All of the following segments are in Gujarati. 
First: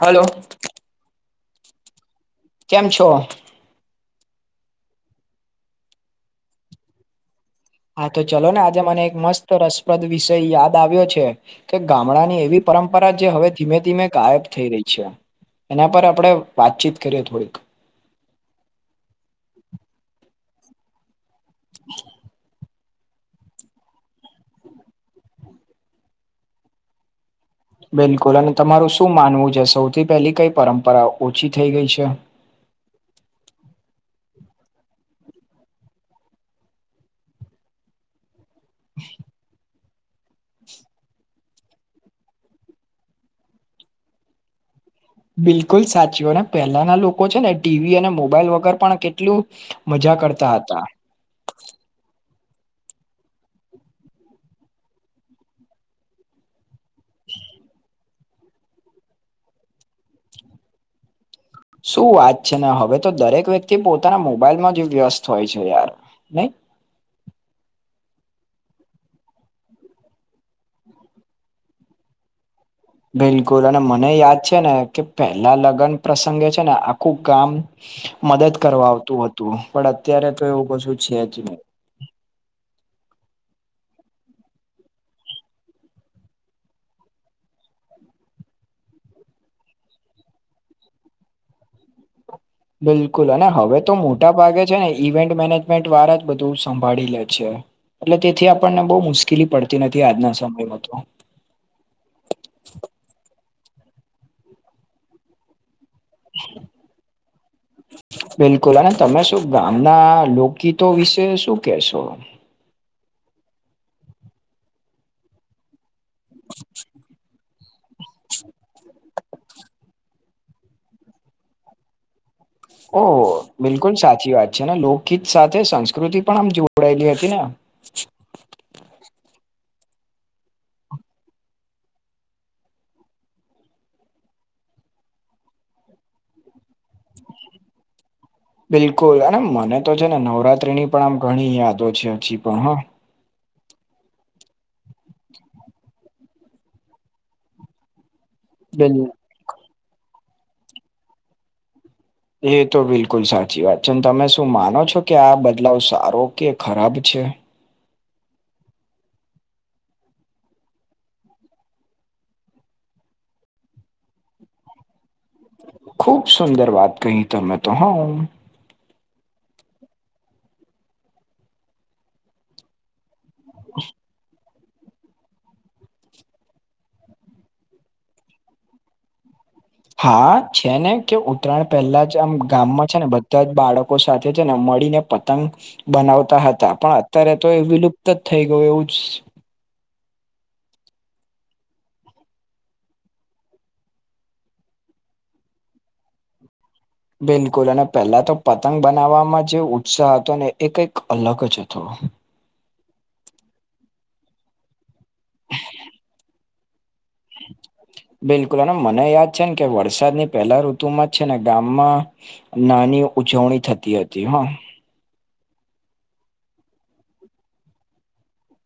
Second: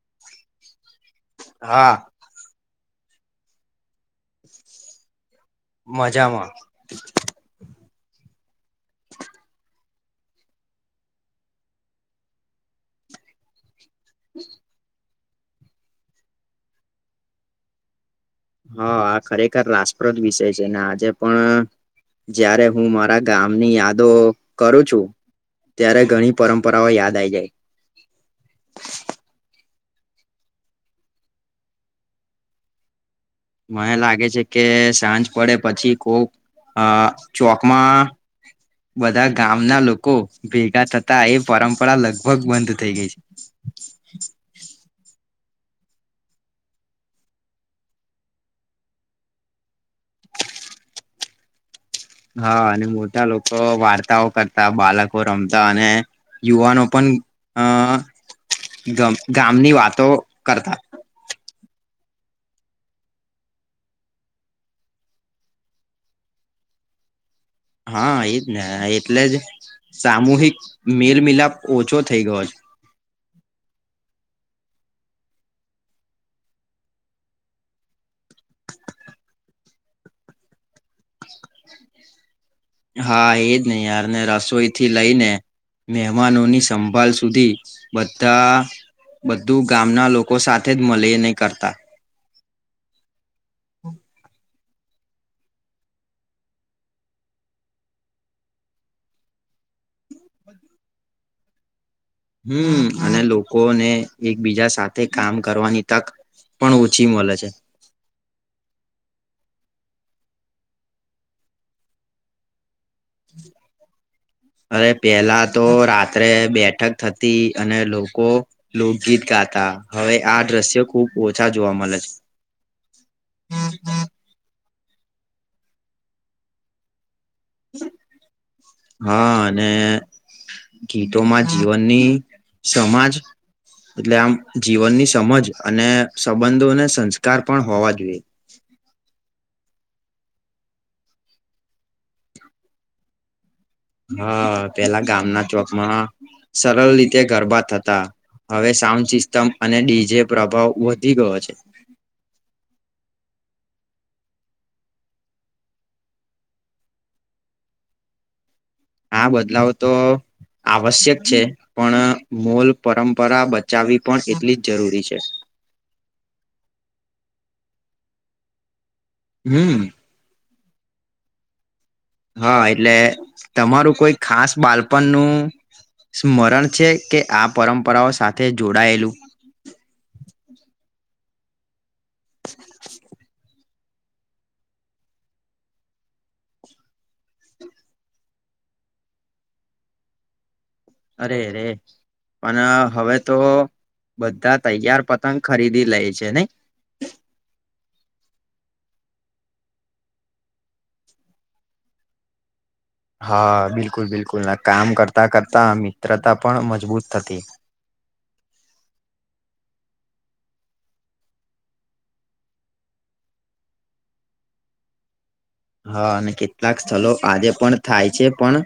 હલો હા કેમ છો મજામાં હા તો ચલો ને આજે મને એક મસ્ત રસપ્રદ વિષય યાદ આવ્યો છે કે ગામડા ની એવી પરંપરા જે હવે ધીમે ધીમે ગાયબ થઈ રહી છે એના પર આપણે વાતચીત કરીએ થોડીક હા આ ખરેખર રાપ્રદ વિષય છે ને આજે પણ જારે હું મારા ગામની યાદો કરું છું ત્યારે ઘણી પરંપરાઓ યાદ આઈ જાય બિલકુલ અને તમારું શું માનવું છે સૌથી પહેલી કઈ પરંપરા ઓછી થઈ ગઈ છે મને લાગે છે કે સાંજ પડે પછી કોક અ ચોકમાં બધા ગામના લોકો ભેગા થતા એ પરંપરા લગભગ બંધ થઇ ગઈ છે બિલકુલ સાચીઓ ને પહેલાના લોકો છે ને ટીવી અને મોબાઈલ વગર પણ કેટલું મજા કરતા હતા હા અને મોટા લોકો વાર્તાઓ કરતા બાળકો રમતા અને યુવાનો પણ અ ગમ ગામની વાતો કરતા શું વાત છે ને હવે તો દરેક વ્યક્તિ પોતાના મોબાઈલમાં જ વ્યસ્ત હોય છે યાર નહી હા એજ ને એટલે જ સામૂહિક મેલ મિલાપ ઓછો થઇ ગયો છે બિલકુલ અને મને યાદ છે ને કે પેલા લગ્ન પ્રસંગે છે ને આખું કામ મદદ કરવા આવતું હતું પણ અત્યારે તો એવું કશું છે જ નહી હા એજ નહી યારને રસોઈ થી લઈ ને મહેમાનોની સંભળ સુધી બધા બધું ગામના લોકો સાથે જ મળે નહીં કરતા બિલકુલ અને હવે તો મોટા ભાગે જ છે ને ઇવેન્ટ મેનેજમેન્ટ વાર જ બધું સંભાળી લે છે એટલે તેથી આપણને બહુ મુશ્કેલી પડતી નથી આજના સમયમાં તો હમ અને લોકોને એકબીજા સાથે કામ કરવાની તક પણ ઓછી મળે છે બિલકુલ અને તમે શું ગામના લોકગીતો વિશે શું કેશો [inaudible] અરે પેલા તો રાત્રે બેઠક થતી અને લોકો લોકગીત ગાતા હવે આ દ્રશ્ય ખુબ ઓછા જોવા મળે છે ઓ બિલકુલ સાચી વાત છે ને લો ગીત સાથે સંસ્કૃતિ પણ આમ જોડાયેલી હતી ને હા અને ગીતોમાં જીવનની સમાજ એટલે આમ જીવનની સમજ અને સંબંધોને સંસ્કાર પણ હોવા જોઈએ બિલકુલ અને મને તો છે ને નવરાત્રી ની પણ આમ ઘણી યાદો છે હજી પણ હ હા પેલા ગામના ચોકમાં સરળ રીતે ગરબા હતા હવે બિલ સાઉન્ડ સિસ્ટમ અને ડીજે પ્રભાવ વધી ગયો છે એ તો બિલકુલ સાચી વાત છે તમે શું માનો છો કે આ બદલાવ સારો કે ખરાબ છે હા બદલાવ તો આવશ્યક છે પણ મોલ પરંપરા બચાવવી પણ એટલી જ જરૂરી છે ખૂબ સુંદર વાત કહી ત મેમે તો હ હમ હા એટલે તમારું કોઈ ખાસ બાલ આપ નું સ્મરણ છે કે આ પરંપરાઓ સાથે જોડાયેલું હા, છે ને કે ઉત્તરાયણ પહેલા જ આમ ગામમાં છે ને બધા જ બાળકો સાથે છે ને મળીને પતંગ બનાવતા હતા પણ અત્યારે તો એ વિલુપ્ત જ થઈ ગયું એવું જ અરેરે પણ હવે તો બધા તૈયાર પતંગ ખરીદી લે છે નને બિલકુલ અને પહેલા તો પતંગ બનાવવામાં જે ઉત્સાહ હતો ને એ કંઈક અલગ જ હતો. હા, બિલકુલ બિલકુલ કામ કરતા કરતા મિત્રતા પણ મજબૂત થતી. બિલકુલ અને મને યાદ છે, ને કે વરસાદની પહેલા ઋતુમાં જ છે ને ગામમાં નાની ઉજવણી થતી હતી, હા હા, અને કેટલાક સ્થળ આજે પણ થાય છે, પણ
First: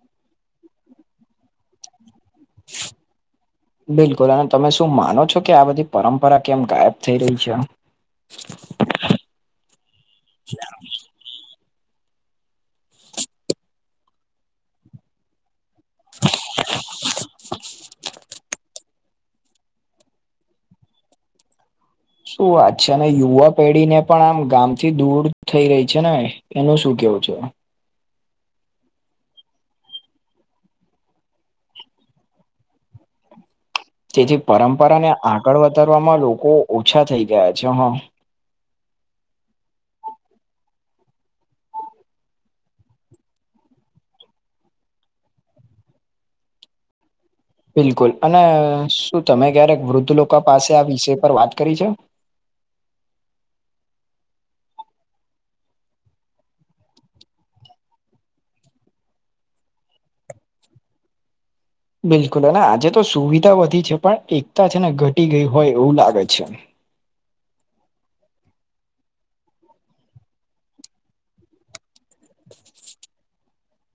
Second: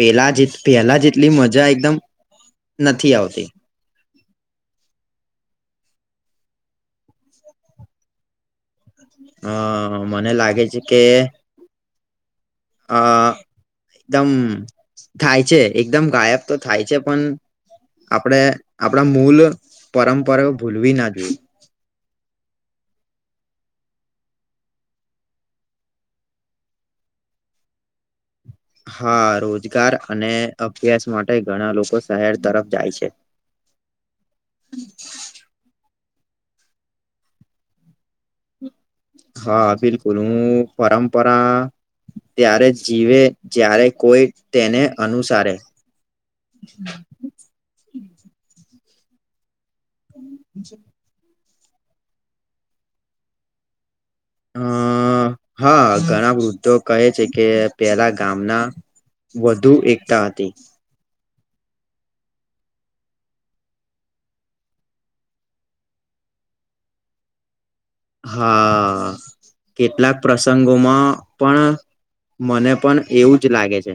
પેલા જે પેલા જેટલી મજા એકદમ નથી આવતી. બિલકુલ અને તમે શું માનો છો કે આ બધી પરંપરા કેમ ગાયબ થઈ રહી છે? હ મને લાગે છે કે અ એકદમ થાય છે. એકદમ ગાયબ તો થાય છે, પણ આપડે આપણા મૂલ પરંપરાઓ ભૂલવી ના જોઈએ. શું વાત છે, અને યુવા પેઢી ને પણ આમ ગામ થી દૂર થઈ રહી છે ને. એનું શું કેવું છે? હા, રોજગાર અને અભ્યાસ માટે ઘણા લોકો શહેર તરફ જાય છે. તેથી પરંપરા ને આગળ વધારવામાં લોકો ઓછા થઈ ગયા છે, હા હા, બિલકુલ હું પરંપરા ત્યારે જીવે જ્યારે કોઈ તેને અનુસારે [unintelligible] બિલકુલ અને શું તમે ક્યારેક વૃદ્ધ લોકો પાસે આ વિષય પર વાત કરી છે. અ હા ઘણા વૃદ્ધો કહે છે, કે પેલા ગામના વધુ એકતા હતી. બિલકુલ અને આજે તો સુવિધા વધી છે, પણ એકતા છે ને ઘટી ગઈ હોય એવું લાગે છે. હા, કેટલાક પ્રસંગોમાં પણ મને પણ એવું જ લાગે છે.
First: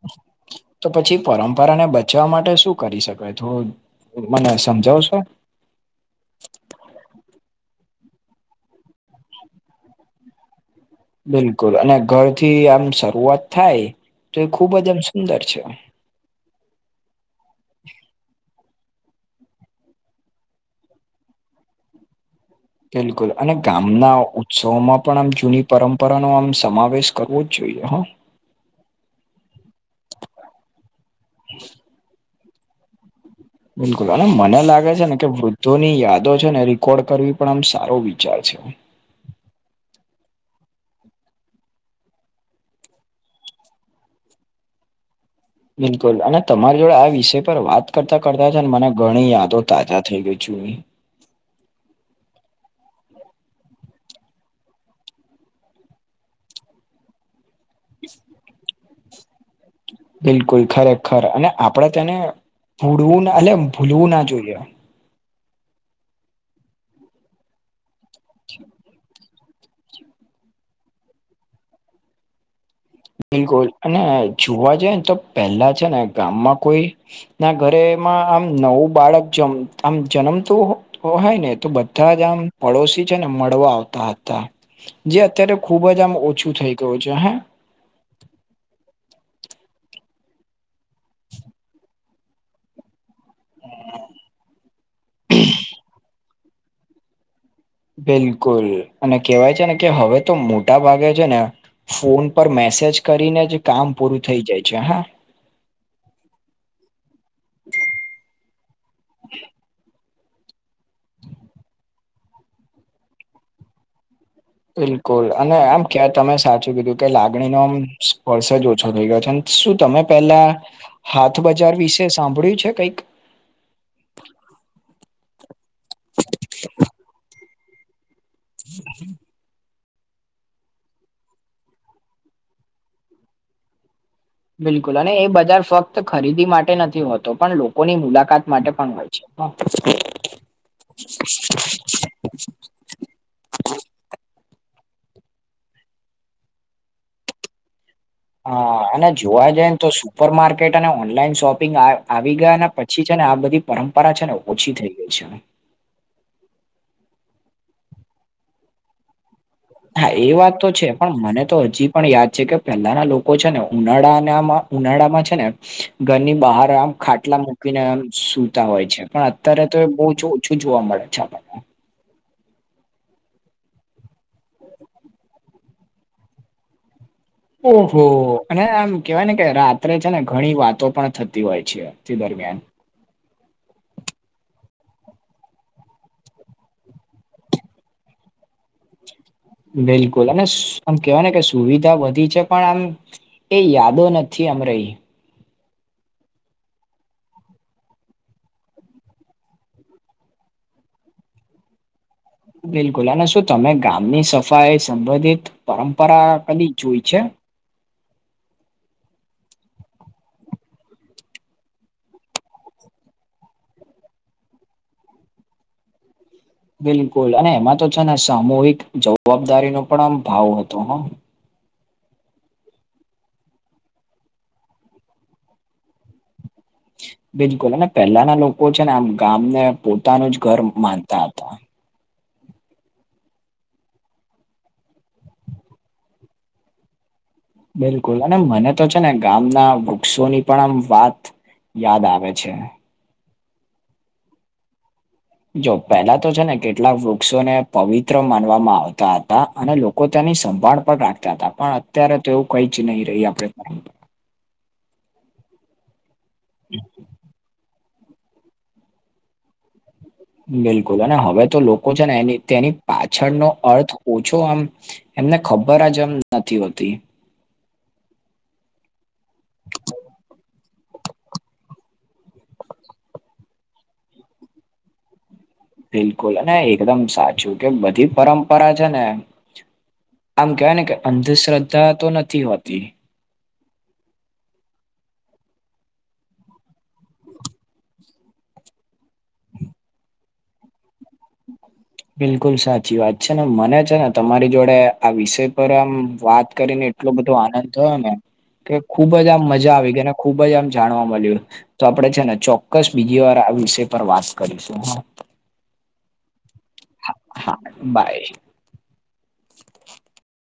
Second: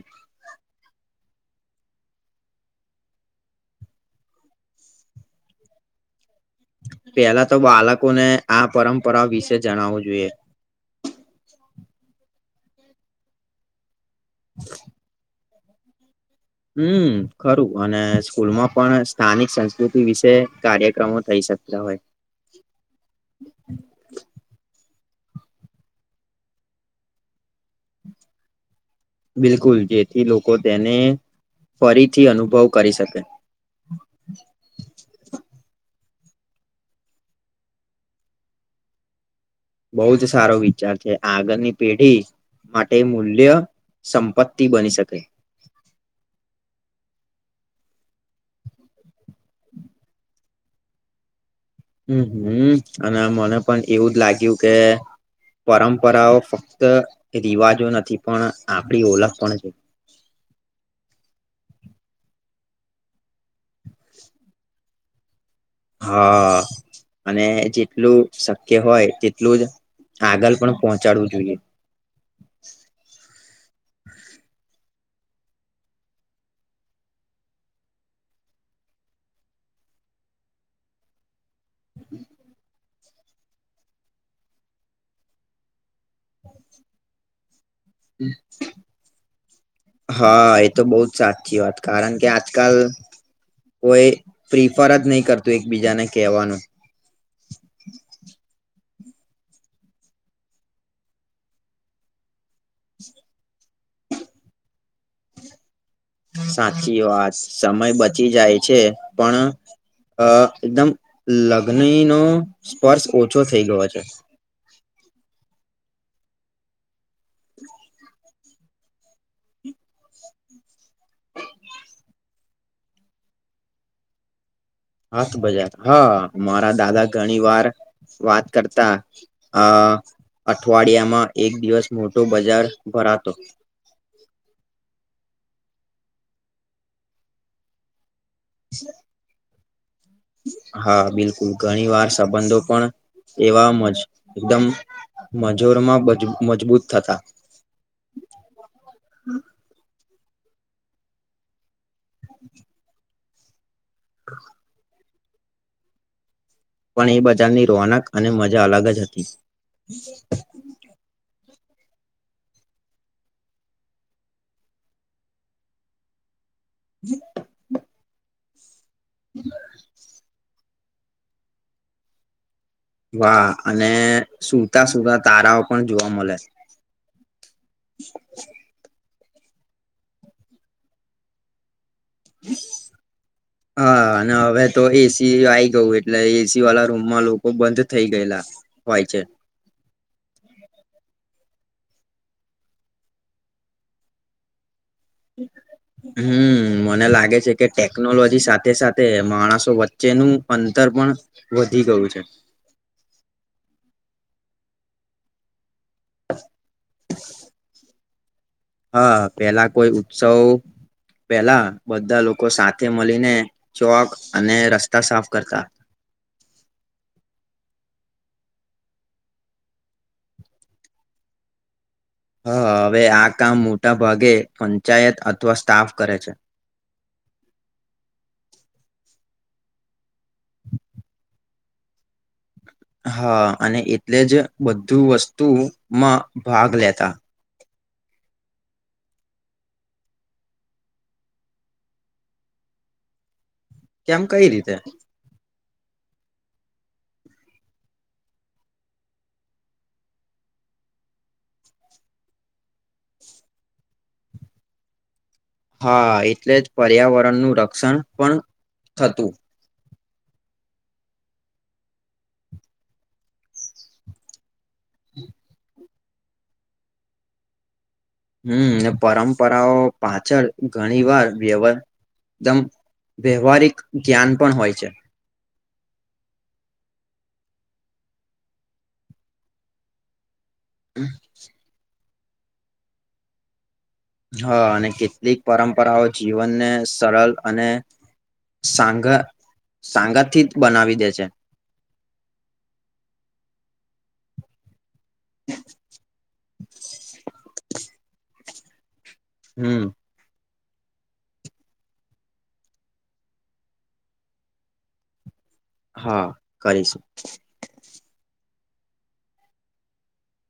તો પછી પરંપરાને બચવા માટે શું કરી શકાય થોડુ મને સમજાવ છો? પેલા તો બાળકોને આ પરંપરા વિશે જણાવવું જોઈએ, બિલકુલ અને ઘર થી આમ શરૂઆત થાય તો એ ખુબ જ એમ સુંદર છે. હમ્મ ખરું અને સ્કૂલમાં પણ સ્થાનિક સંસ્કૃતિ વિશે કાર્યક્રમો થઈ શકતા હોય. બિલકુલ અને ગામના ઉત્સવમાં પણ આમ જૂની પરંપરાનોો આમ સમાવેશ કરવો જ જોઈએ હા બિલકુલ જેથી લોકો તેને ફરીથી અનુભવ કરી શકે. બિલકુલ અને મને લાગે છે ને કે વૃદ્ધો ની યાદો છે ને રેકોર્ડ કરવી પણ આમ સારો વિચાર છે. બહ જ સારો વિચાર છે, આગળની પેઢી માટે મૂલ્ય સંપત્તિ બની શકે, બિલકુલ અને તમારી જોડે આ વિષય પર વાત કરતા કરતા છે ને મને ઘણી યાદો તાજા થઈ ગઈ છુ. હમ્મ હમ્મ અને મને પણ એવું જ લાગ્યું કે પરંપરાઓ ફક્ત રિવાજો નથી પણ આપણી ઓળખ પણ છે. બિલકુલ ખરેખર અને આપડે તેને ભૂલવું ના એટલે [unintelligible] ભૂલવું ના જોઈએ. હા, અને જેટલું શક્ય હોય તેટલું જ આગળ પણ પહોંચાડવું જોઈએ. બિલકુલ અને જોવા જઈ ને તો પહેલા છે, ને ગામમાં કોઈ ના ઘરેમાં આમ નવું બાળક જમ આમ જન્મતુ ઓ [unintelligible] હાય ને તો બધા જ આમ પડોશી ને મળવા આવતા હતા જે અત્યારે ખુબ જ આમ ઓછું થઈ ગયું છે હ [inaudible] હા એ તો બહ જ સાચી વાત કારણ કે આ આજકાલ કોઈ પ્રિફર જ નહી કરતું એકબીજાને કહેવાનું બિલકુલ અને કેહેવાય છે ને કે હવે તો મોટા ભાગે છે ને ફોન પર મેસેજ કરીને જ કામ પૂરું થઈ જાય છે હા સાચી વાત સમય બચી જાય છે પણ અ એકદમ લગની નો સ્પર્શ ઓછો થઈ ગયો છે બિલકુલ અને આમ ક્યાં તમે સાચું કીધું કે લાગણીનો આમ સ્પર્શ જ ઓછો થઈ ગયો છે ને શું તમે પેલા હાથ બજાર વિશે સાંભળ્યું છે કઈક હાથ બજાર હા મારા દાદા ઘણી વાર વાત કરતા અ અઠવાડિયામાં એક દિવસ મોટો બજાર ભરાતો બિલકુલ અને એ બજાર ફક્ત ખરીદી માટે નથી હોતો પણ લોકોની મુલાકાત માટે પણ હોય વા [inaudible] હા બિલકુલ ઘણી વાર સંબંધો પણ એવા માંજ એકદમ મજૂરમાં મજબૂત થતા હા અને જોવા જાય ને તો સુપર માર્કેટ અને ઓનલાઈન શોપિંગ આવી ગયા અને પછી છે ને આ બધી પરંપરા છે ને ઓછી થઈ ગઈ છે પણ એ બજારની રોનક અને મજા અલગ જ હતી હા એ વાત તો છે પણ મને તો હજી પણ યાદ છે કે પહેલાના લોકો છે ને ઉનાળાનામાં ઉનાળામાં છે ને ઘરની બહાર આમ ખાટલા મૂકીને એમ સૂતા હોય છે પણ અત્યારે તો એ બહુ જ ઓછું જોવા મળે છે આપણને વાહ અને સુતા સુતા તારાઓ પણ જોવા મળે છે ઓહો અને આમ કેવાય ને કે રાત્રે છે ને ઘણી વાતો પણ થતી હોય છે દરમિયાન હા અને હવે તો એસી આઈ ગયું એટલે એસી વાળા રૂમમાં લોકો બંધ થઇ ગયેલા હોય છે બિલકુલ અને આમ કેવાય ને કે સુવિધા વધી છે પણ આમ એ યાદો નથી અમ રહી હ [inaudible] હમ મને લાગે છે કે ટેકનોલોજી સાથે સાથે માણસો વચ્ચેનું અંતર પણ વધી ગયું છે બિલકુલ અને શું તમે ગામની સફાઈ સંબંધિત પરંપરા કદી જોઈ છે હા પેલા કોઈ ઉત્સવ પેલા બધા લોકો સાથે મળીને ચોક અને રસ્તા સાફ કરતા બિલકુલ અને એમાં તો છે ને સામૂહિક જવાબદારીનો પણ આમ ભાવ હતો હા હા હવે આ કામ મોટા ભાગે પંચાયત અથવા સ્ટાફ કરે છે બિલકુલ ને પેલાના લોકો છે ને આમ ગામ ને પોતાનું જ ઘર માનતા હતા હા અને એટલે જ બધું વસ્તુમાં ભાગ લેતા બિલકુલ અને મને તો છે ને ગામના વૃક્ષોની પણ આમ વાત યાદ આવેે છે કેમ કઈ રીતે જો પેલા તો છે ને કેટલાક વૃક્ષોને પવિત્ર માનવામાં આવતા હતા અને લોકો તેની સંભાળ પણ રાખતા હતા પણ અત્યારે તો એવું કઈ જ નહી રહી આપ [inaudible] હા એટલે જ પર્યાવરણનુંું રક્ષણ પણ થતું બિલકુલ અને હવે તો લોકો છે ને એ તેની પાછળનોો અર્થ ઓછો આમ એમને ખબર જ એમ નથી હોતી હમ પરંપરાઓ પાછળ ઘણી વાર વ્યવ એકદમ વ્યવહારિક જ્ઞાન પણ હોય છે બિલકુલ અને એકદમ સાચું કે બધી પરંપરા છે ને આમ કેવાય ને કે અંધશ્રદ્ધા તો નથી હોતી હા અને કેટલીક પરંપરાઓ જીવનને સરળ અને સાઘા સાંંગા થી જ બનાવી દે છે બિલકુલ સાચી વાત છે ને મને છે ને તમારી જોડે આ વિષય પર આમ વાત કરીને એટલો બધો આનંદ થયો ને કે ખુબ જ આમ મજા હમ આવી ગઈને ખુબ જ આમ જાણવા મળ્યું તો આપણેે છે ને ચોક્કસ બીજી વાર આ વિષય પર વાત કરીશું હા કરીશું હા બાય